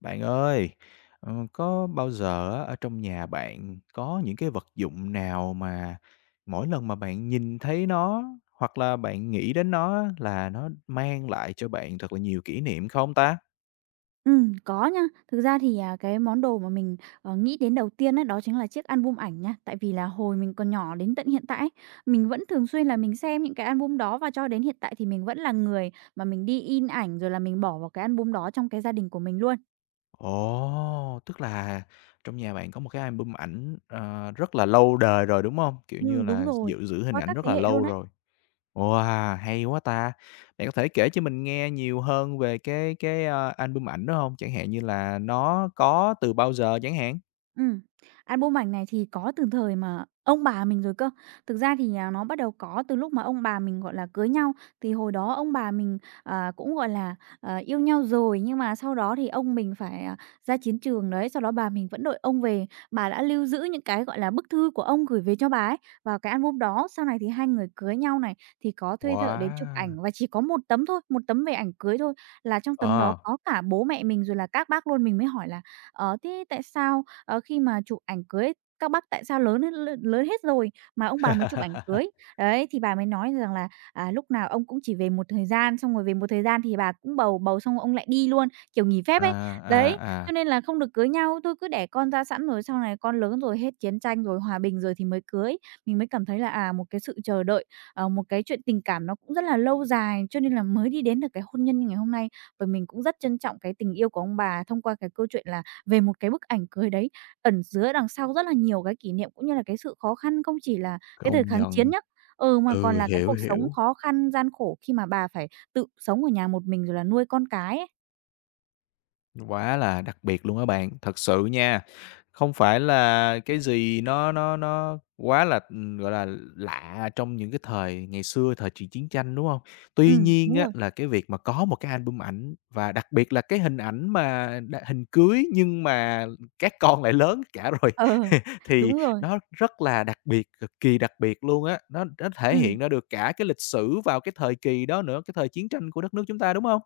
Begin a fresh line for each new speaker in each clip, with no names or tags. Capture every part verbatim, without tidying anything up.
Bạn ơi, ờ, có bao giờ á, ở trong nhà bạn có những cái vật dụng nào mà mỗi lần mà bạn nhìn thấy nó hoặc là bạn nghĩ đến nó á, là nó mang lại cho bạn thật là nhiều kỷ niệm không ta?
Ừm, có nha. Thực ra thì, à, cái món đồ mà mình, ờ, nghĩ đến đầu tiên á, đó chính là chiếc album ảnh nha. Tại vì là hồi mình còn nhỏ đến tận hiện tại ấy, mình vẫn thường xuyên là mình xem những cái album đó và cho đến hiện tại thì mình vẫn là người mà mình đi in ảnh, rồi là mình bỏ vào cái album đó trong cái gia đình của mình luôn.
Ồ, tức là trong nhà bạn có một cái album ảnh, ờ, rất là lâu đời rồi, đúng không? Kiểu như
Ừm, đúng
là,
rồi,
dự giữ hình
qua
ảnh
các
rất
thế
là
hệ luôn
lâu
ấy.
rồi. Wow, hay quá ta! Bạn có thể kể cho mình nghe nhiều hơn về cái cái, a, album ảnh đó không? Chẳng hạn như là nó có từ bao giờ chẳng hạn?
Ừm, Album ảnh này thì có từ thời mà ông bà mình rồi cơ. Thực ra thì, à, nó bắt đầu có từ lúc mà ông bà mình, gọi là, cưới nhau, thì hồi đó ông bà mình, à, cũng, gọi là, ờ, yêu nhau rồi, nhưng mà sau đó thì ông mình phải, à, ra chiến trường đấy, sau đó bà mình vẫn đợi ông về. Bà đã lưu giữ những cái, gọi là, bức thư của ông gửi về cho bà ấy vào cái album đó. Sau này thì hai người cưới nhau này, thì có thuê thợ đến chụp ảnh
Wow!
và chỉ có một tấm thôi, một tấm về ảnh cưới thôi, là trong tấm đó
Ờ.
có cả bố mẹ mình rồi là các bác luôn. Mình mới hỏi là "Ờ, thế tại sao ờ, khi mà chụp ảnh cưới các bác tại sao lớn hết l lớn hết rồi mà ông bà mới chụp ảnh cưới." Đấy, thì bà mới nói rằng là, à, lúc nào ông cũng chỉ về một thời gian, xong rồi về một thời gian thì bà cũng bầu, bầu xong rồi ông lại đi luôn, kiểu, nghỉ phép
À,
ấy. Đấy,
à, à,
cho nên là không được cưới nhau, tôi cứ đẻ con ra sẵn rồi sau này con lớn rồi hết chiến tranh rồi, hòa bình rồi thì mới cưới. Mình mới cảm thấy là, à, một cái sự chờ đợi, ờ, một cái chuyện tình cảm nó cũng rất là lâu dài, cho nên là mới đi đến được cái hôn nhân như ngày hôm nay. Và mình cũng rất trân trọng cái tình yêu của ông bà thông qua cái câu chuyện là về một cái bức ảnh cưới đấy. Ẩn chứa đằng sau rất là nhiều cái kỷ niệm, cũng như là cái sự khó khăn không chỉ là cái thời
công
kháng chiến
nhận.
nhá, ừ, mà còn
Ừ,
là cái
hiểu,
cuộc sống
hiểu.
khó khăn, gian khổ khi mà bà phải tự sống ở nhà một mình rồi là nuôi con cái ấy.
Quá là đặc biệt luôn á bạn, thật sự nha. Không phải là cái gì nó nó nó quá là, ừm, gọi là, lạ trong những cái thời ngày xưa, thời chuyện chiến tranh, đúng không? Tuy
Ừm,
nhiên
đúng
á,
rồi.
là cái việc mà có một cái album ảnh và đặc biệt là cái hình ảnh mà đ hình cưới nhưng mà các con lại lớn cả rồi,
Ờ,
thì
đúng rồi.
nó rất là đặc biệt, cực kỳ đặc biệt luôn á. Nó nó thể
Ừm,
hiện ra được cả cái lịch sử vào cái thời kỳ đó nữa, cái thời chiến tranh của đất nước chúng ta, đúng không?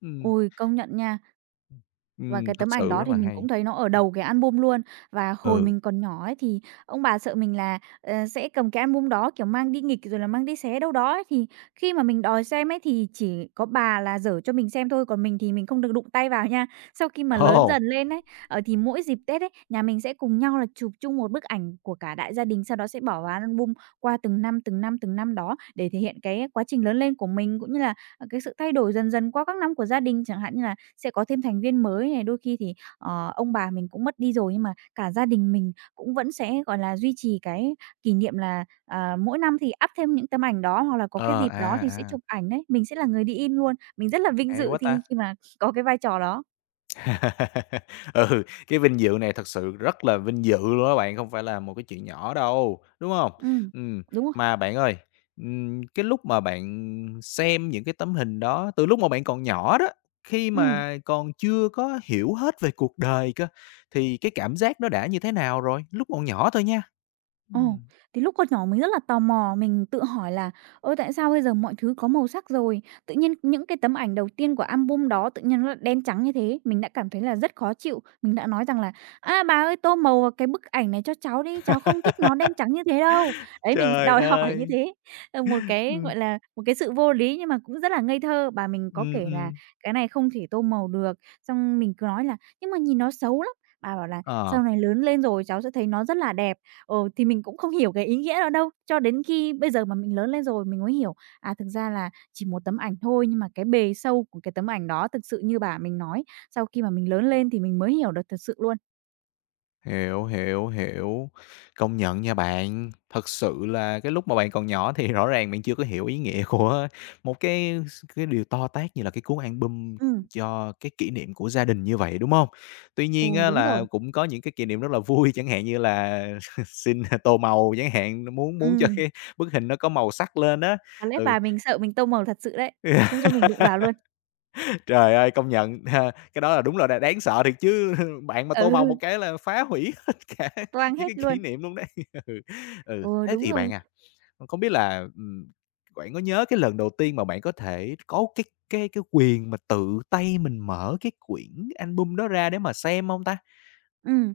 Ừm,
ôi, công nhận nha. Và
ừm,
cái
thật
tấm ảnh
sự
đó
rất
thì
là
mình
hay.
cũng thấy nó ở đầu cái album luôn. Và hồi
Ừ,
mình còn nhỏ ấy thì ông bà sợ mình là, ờ, sẽ cầm cái album đó, kiểu, mang đi nghịch rồi là mang đi xé đâu đó ấy, thì khi mà mình đòi xem ấy thì chỉ có bà là dở cho mình xem thôi, còn mình thì mình không được đụng tay vào nha. Sau khi mà lớn
ồ!
dần lên ấy, ờ, thì mỗi dịp Tết ấy, nhà mình sẽ cùng nhau là chụp chung một bức ảnh của cả đại gia đình, sau đó sẽ bỏ vào album qua từng năm, từng năm, từng năm đó để thể hiện cái quá trình lớn lên của mình, cũng như là, ờ, cái sự thay đổi dần dần qua các năm của gia đình. Chẳng hạn như là sẽ có thêm thành viên mới này, đôi khi thì, ờ, ông bà mình cũng mất đi rồi, nhưng mà cả gia đình mình cũng vẫn sẽ, gọi là, duy trì cái kỷ niệm là, à, mỗi năm thì up thêm những tấm ảnh đó, hoặc là có cái
Ờ,
dịp đó
à,
thì sẽ
à,
chụp ảnh đấy, mình sẽ là người đi in luôn. Mình rất là vinh
hay
dự
quá
thi khi
ta!
mà có cái vai trò đó.
Ừ, cái vinh dự này thật sự rất là vinh dự luôn á bạn, không phải là một cái chuyện nhỏ đâu, đúng hông?
Ừm,
Ừm,
đúng rồi,
mà bạn ơi, ừm, cái lúc mà bạn xem những cái tấm hình đó, từ lúc mà bạn còn nhỏ đó, khi
ừm.
mà còn chưa có hiểu hết về cuộc đời cơ, thì cái cảm giác nó đã như thế nào rồi? Lúc còn nhỏ thôi nha.
Ồ,
Ừm.
thì lúc còn nhỏ mình rất là tò mò, mình tự hỏi là "Ôi tại sao bây giờ mọi thứ có màu sắc rồi? Tự nhiên những cái tấm ảnh đầu tiên của album đó tự nhiên nó lại đen trắng như thế?" Mình đã cảm thấy là rất khó chịu. Mình đã nói rằng là "À bà ơi, tô màu vào cái bức ảnh này cho cháu đi, cháu không thích nó đen trắng như thế đâu." Đấy, mình
Trời
đòi hỏi như
ơi!
thế, ờ, một cái,
Ừm,
gọi là, một cái sự vô lý nhưng mà cũng rất là ngây thơ. Bà mình có
ừm,
kể là
ừm,
"Cái này không thể tô màu được." Xong mình cứ nói là "Nhưng mà nhìn nó xấu lắm." Bà bảo là
ờ.
"Sau này lớn lên rồi cháu sẽ thấy nó rất là đẹp." Ừ, thì mình cũng không hiểu cái ý nghĩa đó đâu, cho đến khi bây giờ mà mình lớn lên rồi mình mới hiểu, à, thực ra là chỉ một tấm ảnh thôi, nhưng mà cái bề sâu của cái tấm ảnh đó thực sự như bà mình nói, sau khi mà mình lớn lên thì mình mới hiểu được thật sự luôn.
Hiểu, hiểu, hiểu. Công nhận nha bạn, thật sự là cái lúc mà bạn còn nhỏ thì rõ ràng bạn chưa có hiểu ý nghĩa của một cái cái điều to tát như là cái cuốn album
Ừm,
cho cái kỷ niệm của gia đình như vậy, đúng không? Tuy nhiên
ồ
á
đúng rồi,
là cũng có những cái kỷ niệm rất là vui, chẳng hạn như là xin tô màu chẳng hạn, muốn muốn cho
ừm,
cái bức hình nó có màu sắc lên á.
có lẽ
Ừ.
bà mình sợ mình tô màu thật sự đấy, không cho mình đụng vào luôn.
Trời ơi, công nhận, ha, cái đó là đúng là đ đáng sợ thiệt chứ, bạn mà tô màu
Ừ,
một cái là phá hủy hết cả
toang
những cái
hết luôn.
kỷ niệm luôn đấy. Ừ, ừ,
Ừ,
thế
đúng
thì
rồi,
bạn à, không biết là, ừm, bạn có nhớ cái lần đầu tiên mà bạn có thể có cái cái cái quyền mà tự tay mình mở cái quyển album đó ra để mà xem không ta?
ừm.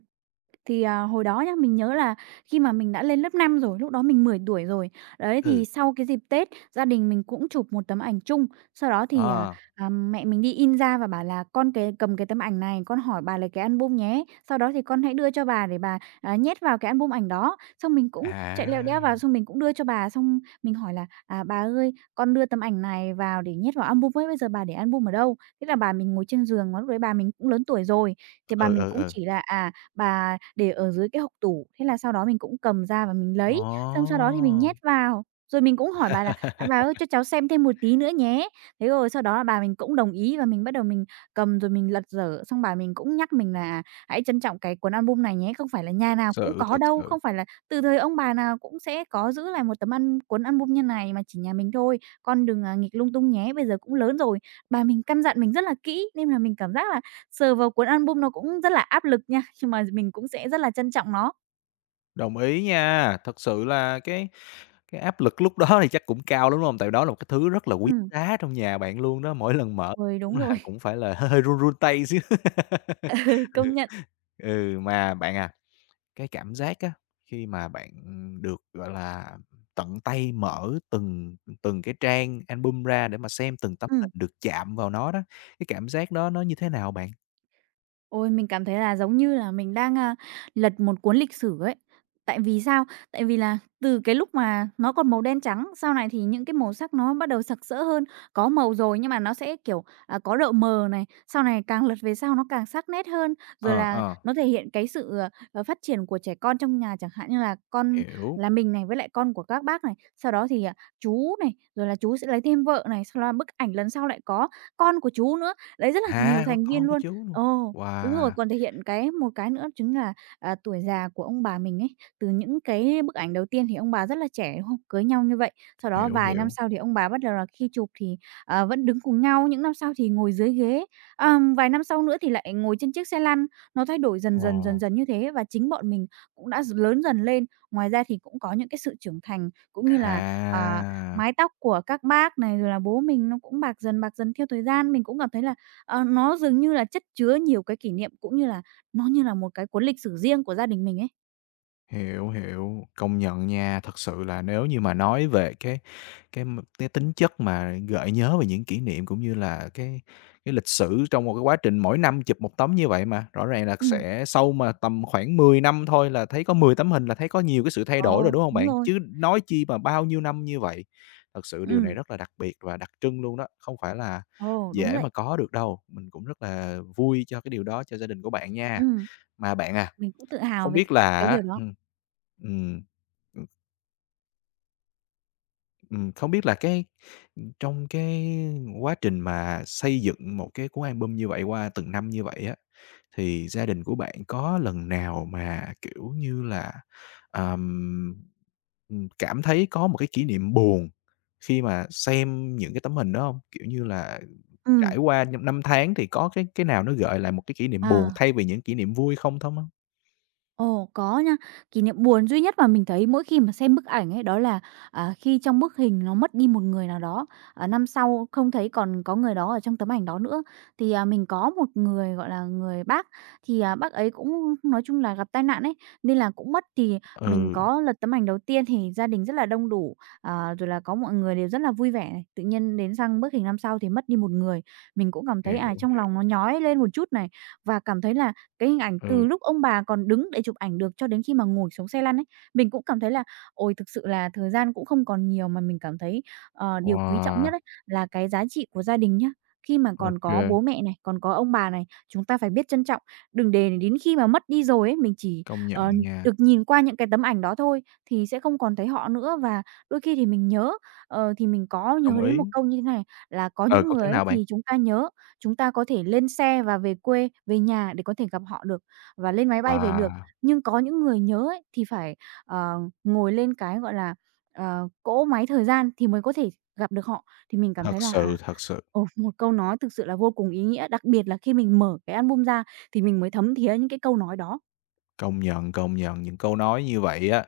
Thì, à, hồi đó nhá, mình nhớ là khi mà mình đã lên lớp năm rồi, lúc đó mình mười tuổi rồi. Đấy, thì
Ừ,
sau cái dịp Tết, gia đình mình cũng chụp một tấm ảnh chung. Sau đó thì, à,
ờ,
à, mẹ mình đi in ra và bảo là "Con cái cầm cái tấm ảnh này, con hỏi bà lấy cái album nhé. Sau đó thì con hãy đưa cho bà để bà, à, nhét vào cái album ảnh đó." Xong mình cũng chạy leo đéo
à,
vào, xong mình cũng đưa cho bà, xong mình hỏi là "À, bà ơi, con đưa tấm ảnh này vào để nhét vào album ấy, bây giờ bà để album ở đâu?" Thế là bà mình ngồi trên giường, mà lúc đấy bà mình cũng lớn tuổi rồi, thì bà
ừ,
mình
ừ,
cũng
ừ,
chỉ là, à, bà để ở dưới cái hộc tủ, thế là sau đó mình cũng cầm ra và mình lấy, xong sau đó thì mình
ồ!
nhét vào. Rồi mình cũng hỏi bà là "À, bà ơi, cho cháu xem thêm một tí nữa nhé." Thế rồi sau đó là bà mình cũng đồng ý và mình bắt đầu mình cầm rồi mình lật dở, xong bà mình cũng nhắc mình là "À, hãy trân trọng cái cuốn album này nhé, không phải là nhà nào cũng
Sự,
có
thật
đâu,
sự,
không phải là từ thời ông bà nào cũng sẽ có giữ lại một tấm ăn cuốn album như này, mà chỉ nhà mình thôi, con đừng, à, nghịch lung tung nhé, bây giờ cũng lớn rồi." Bà mình căn dặn mình rất là kỹ nên là mình cảm giác là sờ vào cuốn album nó cũng rất là áp lực nha, nhưng mà mình cũng sẽ rất là trân trọng nó.
đồng ý nha, thật sự là cái Cái áp lực lúc đó thì chắc cũng cao lắm, đúng hông? Tại đó là một cái thứ rất là quý
Ừm,
giá trong nhà bạn luôn đó, mỗi lần mở
rồi, đúng
cũng là
rồi,
cũng phải là hơi hơi run run tay xíu.
ừ, công nhận.
Ừ, mà bạn à, cái cảm giác á, khi mà bạn được, gọi là, tận tay mở từng từng cái trang album ra để mà xem từng tấm
Ừm.
hình, được chạm vào nó đó, cái cảm giác đó nó như thế nào bạn?
Ôi, mình cảm thấy là giống như là mình đang, a, lật một cuốn lịch sử ấy. Tại vì sao? Tại vì là từ cái lúc mà nó còn màu đen trắng, sau này thì những cái màu sắc nó bắt đầu sặc sỡ hơn, có màu rồi nhưng mà nó sẽ, kiểu, à, có độ mờ này, sau này càng lật về sau nó càng sắc nét hơn, rồi
Ờ,
là
ờ,
nó thể hiện cái sự, ờ, ờ, phát triển của trẻ con trong nhà, chẳng hạn như là con
hiểu.
là mình này với lại con của các bác này, sau đó thì, à, chú này, rồi là chú sẽ lấy thêm vợ này, sau đó bức ảnh lần sau lại có con của chú nữa. Đấy, rất là nhiều
À, có
thành viên
con, có
luôn.
chú luôn.
Ồ, đúng rồi,
Wow,
còn thể hiện cái một cái nữa chính là, à, tuổi già của ông bà mình ấy. Từ những cái bức ảnh đầu tiên thì ông bà rất là trẻ, đúng không? Cưới nhau như vậy, sau đó
hiểu,
vài năm
hiểu.
sau thì ông bà bắt đầu là khi chụp thì, ờ, vẫn đứng cùng nhau, những năm sau thì ngồi dưới ghế, ờm, vài năm sau nữa thì lại ngồi trên chiếc xe lăn. Nó thay đổi dần
Ồ,
dần, dần dần như thế và chính bọn mình cũng đã d lớn dần lên. Ngoài ra thì cũng có những cái sự trưởng thành, cũng như là, à,
à!
mái tóc của các bác này, rồi là bố mình nó cũng bạc dần, bạc dần theo thời gian. Mình cũng cảm thấy là Ờ, nó dường như là chất chứa nhiều cái kỷ niệm, cũng như là nó như là một cái cuốn lịch sử riêng của gia đình mình ấy.
Hiểu, hiểu, công nhận nha. Thật sự là nếu như mà nói về cái cái m cái tính chất mà gợi nhớ về những kỷ niệm, cũng như là cái cái lịch sử trong một cái quá trình mỗi năm chụp một tấm như vậy mà, rõ ràng là
Ừm.
sẽ sau mà tầm khoảng mười năm thôi là thấy có mười tấm hình là thấy có nhiều cái sự thay
Ờ,
đổi rồi, đúng không
đúng
bạn?
rồi.
Chứ nói chi mà bao nhiêu năm như vậy. Thật sự điều này
Ừm.
rất là đặc biệt và đặc trưng luôn đó, không phải là
Ồ, đúng
dễ
vậy.
mà có được đâu. Mình cũng rất là vui cho cái điều đó cho gia đình của bạn nha.
Ừm,
Mà bạn à
mình cũng tự hào
không
về c
biết là
cái
á
điều đó.
ừm, ừm, ừm, ừm, không biết là cái, trong cái quá trình mà xây dựng một cái cuốn album như vậy qua từng năm như vậy á, thì gia đình của bạn có lần nào mà, kiểu như là, ờm, ừm, cảm thấy có một cái kỷ niệm buồn khi mà xem những cái tấm hình đó hông? Kiểu như là,
Ừm.
trải qua năm năm tháng thì có cái cái nào nó gợi lại một cái kỷ niệm buồn
Ờ.
thay vì những kỷ niệm vui không thông hông?
Ồ, có nha. Kỷ niệm buồn duy nhất mà mình thấy mỗi khi mà xem bức ảnh ấy, đó là, à, khi trong bức hình nó mất đi một người nào đó, à, năm sau không thấy còn có người đó ở trong tấm ảnh đó nữa. Thì, à, mình có một người, gọi là, người bác, thì, à, bác ấy cũng nói chung là gặp tai nạn ấy, nên là cũng mất. Thì mình
Ừ,
có lật tấm ảnh đầu tiên thì gia đình rất là đông đủ, à, rồi là có mọi người đều rất là vui vẻ này, tự nhiên đến sang bức hình năm sau thì mất đi một người. Mình cũng cảm thấy, à,
hiểu,
trong lòng nó
hiểu,
nhói lên một chút này, và cảm thấy là cái hình ảnh từ
ừ,
lúc ông bà còn đứng để chụp ảnh được cho đến khi mà ngồi xuống xe lăn ấy, mình cũng cảm thấy là "Ôi, thực sự là thời gian cũng không còn nhiều." Mà mình cảm thấy, ờ, điều quý trọng
wow.
nhất ấy là cái giá trị của gia đình nhá. Khi mà còn có
Ok,
bố mẹ này, còn có ông bà này, chúng ta phải biết trân trọng, đừng để đến khi mà mất đi rồi ấy, mình chỉ,
công nhận
ờ,
nha,
được nhìn qua những cái tấm ảnh đó thôi thì sẽ không còn thấy họ nữa. Và đôi khi thì mình nhớ, ờ, thì mình có nhớ
đồng
đến
ý.
một câu như thế này là "Có
Ờ,
những
câu
người
thế
ấy
nào bạn?
thì chúng ta nhớ, chúng ta có thể lên xe và về quê, về nhà để có thể gặp họ được và lên máy bay về được.
Wow,
Nhưng có những người nhớ ấy, thì phải, ờ, ngồi lên cái, gọi là, ờ, cỗ máy thời gian thì mới có thể gặp được họ." Thì mình cảm
thật
thấy là,
sự,
à,
thật sự,
ồ, một câu nói thực sự là vô cùng ý nghĩa, đặc biệt là khi mình mở cái album ra thì mình mới thấm thía những cái câu nói đó.
công nhận, công nhận những câu nói như vậy á,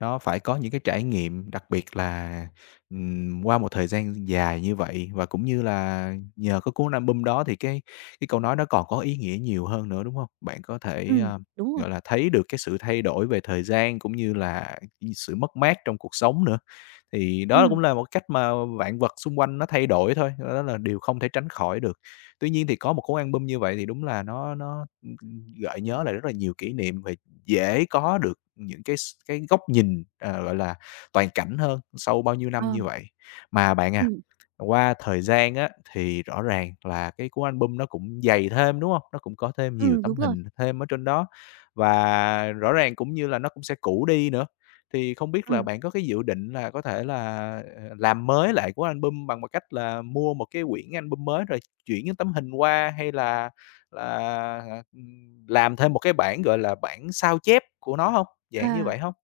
nó phải có những cái trải nghiệm, đặc biệt là, ừm, qua một thời gian dài như vậy và cũng như là nhờ có cuốn album đó thì cái cái câu nói đó còn có ý nghĩa nhiều hơn nữa, đúng hông? Bạn có thể,
Ừm,
ờ,
đúng rồi.
gọi là, thấy được cái sự thay đổi về thời gian cũng như là sự mất mát trong cuộc sống nữa. Thì đó
ừm,
cũng là một cách mà vạn vật xung quanh nó thay đổi thôi, đó là điều không thể tránh khỏi được. Tuy nhiên thì có một cuốn album như vậy thì đúng là nó nó, gợi nhớ lại rất là nhiều kỷ niệm và dễ có được những cái s cái góc nhìn, ờ, gọi là, toàn cảnh hơn sau bao nhiêu
ờ,
năm như vậy. Mà bạn à,
ừm,
qua thời gian á, thì rõ ràng là cái cuốn album nó cũng dày thêm, đúng hông? Nó cũng có thêm nhiều
ừm, đúng
tấm
rồi.
hình thêm ở trên đó và rõ ràng cũng như là nó cũng sẽ cũ đi nữa. Thì không biết là
ừm,
bạn có cái dự định là có thể là, ờ, làm mới lại cuốn album bằng một cách là mua một cái quyển album mới rồi chuyển những tấm hình qua hay là là, à, ừm, làm thêm một cái bản, gọi là, bản sao chép của nó hông? Dạng như
à,
vậy hông?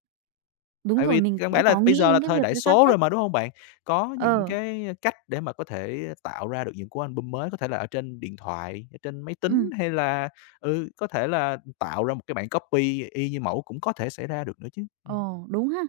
đúng
Tại
rồi,
vì
mình
căn
cũng
bản là
có
bây
nghĩ
giờ là
đến cái
thời
việc
đại
ra sao
số rồi
chép.
mà, đúng hông bạn? Có những
Ờ,
cái cách để mà có thể tạo ra được những cuốn album mới, có thể là ở trên điện thoại, ở trên máy tính
ừm.
hay là, ừ, có thể là tạo ra một cái bản copy y như mẫu cũng có thể xảy ra được nữa chứ. Ừm.
Ồ, đúng ha.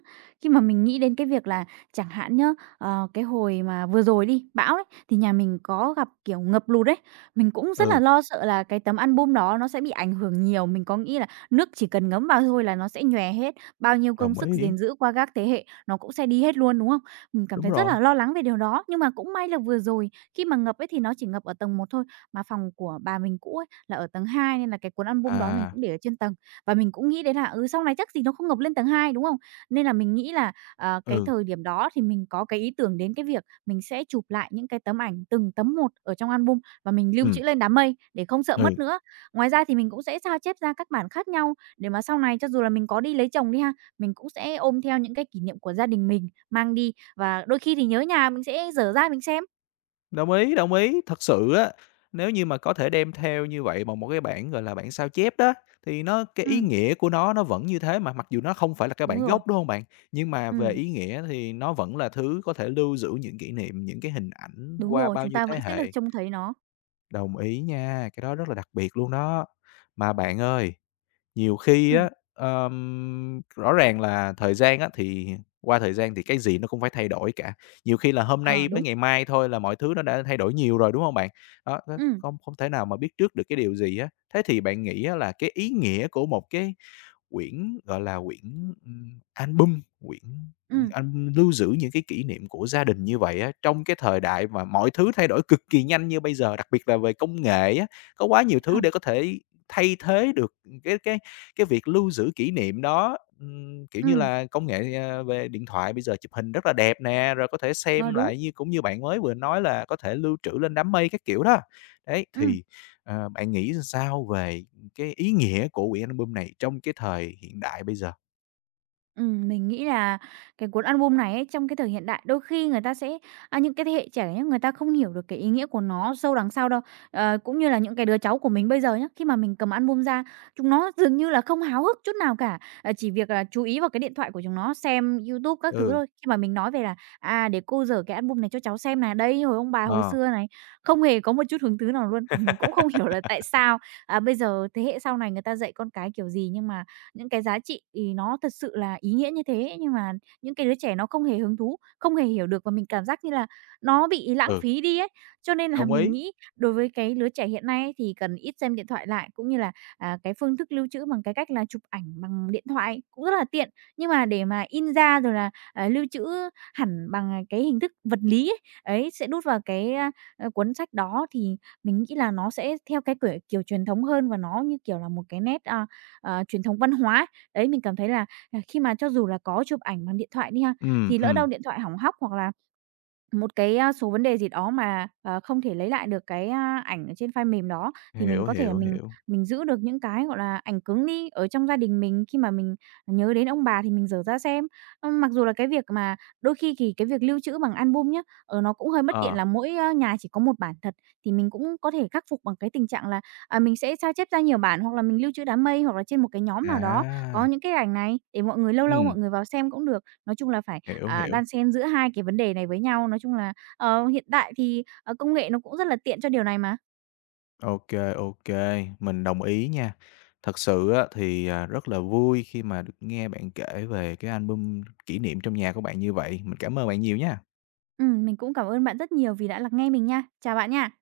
Khi mà mình nghĩ đến cái việc là chẳng hạn nhá, ờ, cái hồi mà vừa rồi đi, bão đấy, thì nhà mình có gặp, kiểu, ngập lụt đấy. Mình cũng rất là
Ừ,
lo sợ là cái tấm album đó nó sẽ bị ảnh hưởng nhiều. Mình có nghĩ là nước chỉ cần ngấm vào thôi là nó sẽ nhòe hết, bao nhiêu công
đồng
sức
ý,
gìn giữ qua các thế hệ nó cũng sẽ đi hết luôn, đúng không? Mình cảm
đúng
thấy rất
rồi.
là lo lắng về điều đó, nhưng mà cũng may là vừa rồi khi mà ngập ấy thì nó chỉ ngập ở tầng một thôi, mà phòng của bà mình cũ ấy là ở tầng hai nên là cái cuốn album đó mình
À,
cũng để ở trên tầng. Và mình cũng nghĩ đến là, ừ, sau này chắc gì nó không ngập lên tầng hai đúng không? Nên là mình nghĩ là, ờ, cái
ừ,
thời điểm đó thì mình có cái ý tưởng đến cái việc mình sẽ chụp lại những cái tấm ảnh từng tấm một ở trong album và mình lưu
ừm,
trữ lên đám mây để không sợ
ừ.
mất nữa. Ngoài ra thì mình cũng sẽ sao chép ra các bản khác nhau để mà sau này cho dù là mình có đi lấy chồng đi ha, mình cũng sẽ ôm theo những cái kỷ niệm của gia đình mình mang đi và đôi khi thì nhớ nhà mình sẽ dở ra mình xem.
Đồng ý, đồng ý. Thật sự á, nếu như mà có thể đem theo như vậy bằng một cái bản gọi là, bản sao chép đó, thì nó cái ý
Ừm,
nghĩa của nó nó vẫn như thế mà, mặc dù nó không phải là cái
đúng
bản
rồi.
gốc, đúng không bạn? Nhưng mà về
Ừm,
ý nghĩa thì nó vẫn là thứ có thể lưu giữ những kỷ niệm, những cái hình ảnh
đúng
qua
rồi,
bao
chúng
nhiêu
ta
thế
vẫn sẽ được
hệ.
trông thấy nó.
Đồng ý nha, cái đó rất là đặc biệt luôn đó. Mà bạn ơi nhiều khi
Ừm,
á, ờm, rõ ràng là thời gian á, thì qua thời gian thì cái gì nó cũng phải thay đổi cả. Nhiều khi là hôm
ờ,
nay với
đúng.
ngày mai thôi là mọi thứ nó đã thay đổi nhiều rồi, đúng hông bạn? Đó, nó
Ừm,
không không thể nào mà biết trước được cái điều gì á. Thế thì bạn nghĩ á là cái ý nghĩa của một cái quyển, gọi là, quyển, ừm, album, quyển,
ừm,
ừm, lưu giữ những cái kỷ niệm của gia đình như vậy á, trong cái thời đại mà mọi thứ thay đổi cực kỳ nhanh như bây giờ, đặc biệt là về công nghệ á, có quá nhiều
ờ,
thứ để có thể thay thế được, cái cái cái việc lưu giữ kỷ niệm đó. Ừm, kiểu như
ừm.
là, công nghệ, ờ, về điện thoại bây giờ chụp hình rất là đẹp nè, rồi có thể
Ờ,
xem
đúng.
lại như cũng như bạn mới vừa nói là có thể lưu trữ lên đám mây các kiểu đó. Đấy,
Ừm,
thì, ờ, bạn nghĩ sao về cái ý nghĩa của quyển album này trong cái thời hiện đại bây giờ?
ừm, mình nghĩ là cái cuốn album này ấy, trong cái thời hiện đại đôi khi người ta sẽ à, những cái thế hệ trẻ nhá, người ta không hiểu được cái ý nghĩa của nó sâu đằng sau đâu. Ờ, cũng như là những cái đứa cháu của mình bây giờ nhá, khi mà mình cầm album ra, chúng nó dường như là không háo hức chút nào cả, ờ, chỉ việc là chú ý vào cái điện thoại của chúng nó, xem YouTube các thứ
Ừ,
thôi. Khi mà mình nói về là "À, để cô dở cái album này cho cháu xem này, đây, hồi ông bà hồi
ờ,
xưa này", không hề có một chút hứng thú nào luôn, và mình cũng không hiểu là tại sao, à, bây giờ thế hệ sau này người ta dạy con cái kiểu gì nhưng mà những cái giá trị thì nó thật sự là ý nghĩa như thế, nhưng mà những cái đứa trẻ nó không hề hứng thú, không hề hiểu được và mình cảm giác như là nó bị lãng
ừ,
phí đi ấy. Cho nên là
đồng
mình
ý.
nghĩ đối với cái lứa trẻ hiện nay ấy thì cần ít xem điện thoại lại, cũng như là, à, cái phương thức lưu trữ bằng cái cách là chụp ảnh bằng điện thoại cũng rất là tiện. Nhưng mà để mà in ra rồi là, à, lưu trữ hẳn bằng, à, cái hình thức vật lý ấy, ấy, sẽ đút vào cái, a, ờ, cuốn sách đó thì mình nghĩ là nó sẽ theo cái, kiểu, kiểu truyền thống hơn và nó như kiểu là một cái nét, a, ờ, truyền thống văn hóa ấy. Đấy, mình cảm thấy là, à, khi mà cho dù là có chụp ảnh bằng điện thoại đi ha,
Ừm,
thì lỡ đâu
ừm,
điện thoại hỏng hóc hoặc là một cái, a, số vấn đề gì đó mà, ờ, không thể lấy lại được cái, a, ảnh ở trên file mềm đó, thì mình
hiểu,
có thể là
hiểu,
mình
hiểu.
mình giữ được những cái, gọi là, ảnh cứng đi, ở trong gia đình mình khi mà mình nhớ đến ông bà thì mình dở ra xem. Ừm, mặc dù là cái việc mà đôi khi thì cái việc lưu trữ bằng album nhá, ở nó cũng hơi bất tiện
Ờ,
là mỗi, a, nhà chỉ có một bản thật, thì mình cũng có thể khắc phục bằng cái tình trạng là, à, mình sẽ sao chép ra nhiều bản, hoặc là mình lưu trữ đám mây, hoặc là trên một cái nhóm nào đó có
à,
những cái ảnh này để mọi người lâu lâu
ừm,
mọi người vào xem cũng được. Nói chung là phải
hiểu,
à,
hiểu.
đan xen giữa hai cái vấn đề này với nhau. Nói chung là, ờ, hiện tại thì, ờ, công nghệ nó cũng rất là tiện cho điều này mà.
Ok, ok, mình đồng ý nha. Thật sự á thì, à, rất là vui khi mà được nghe bạn kể về cái album kỷ niệm trong nhà của bạn như vậy. Mình cảm ơn bạn nhiều nha.
Ừm, mình cũng cảm ơn bạn rất nhiều vì đã lắng nghe mình nha. Chào bạn nha.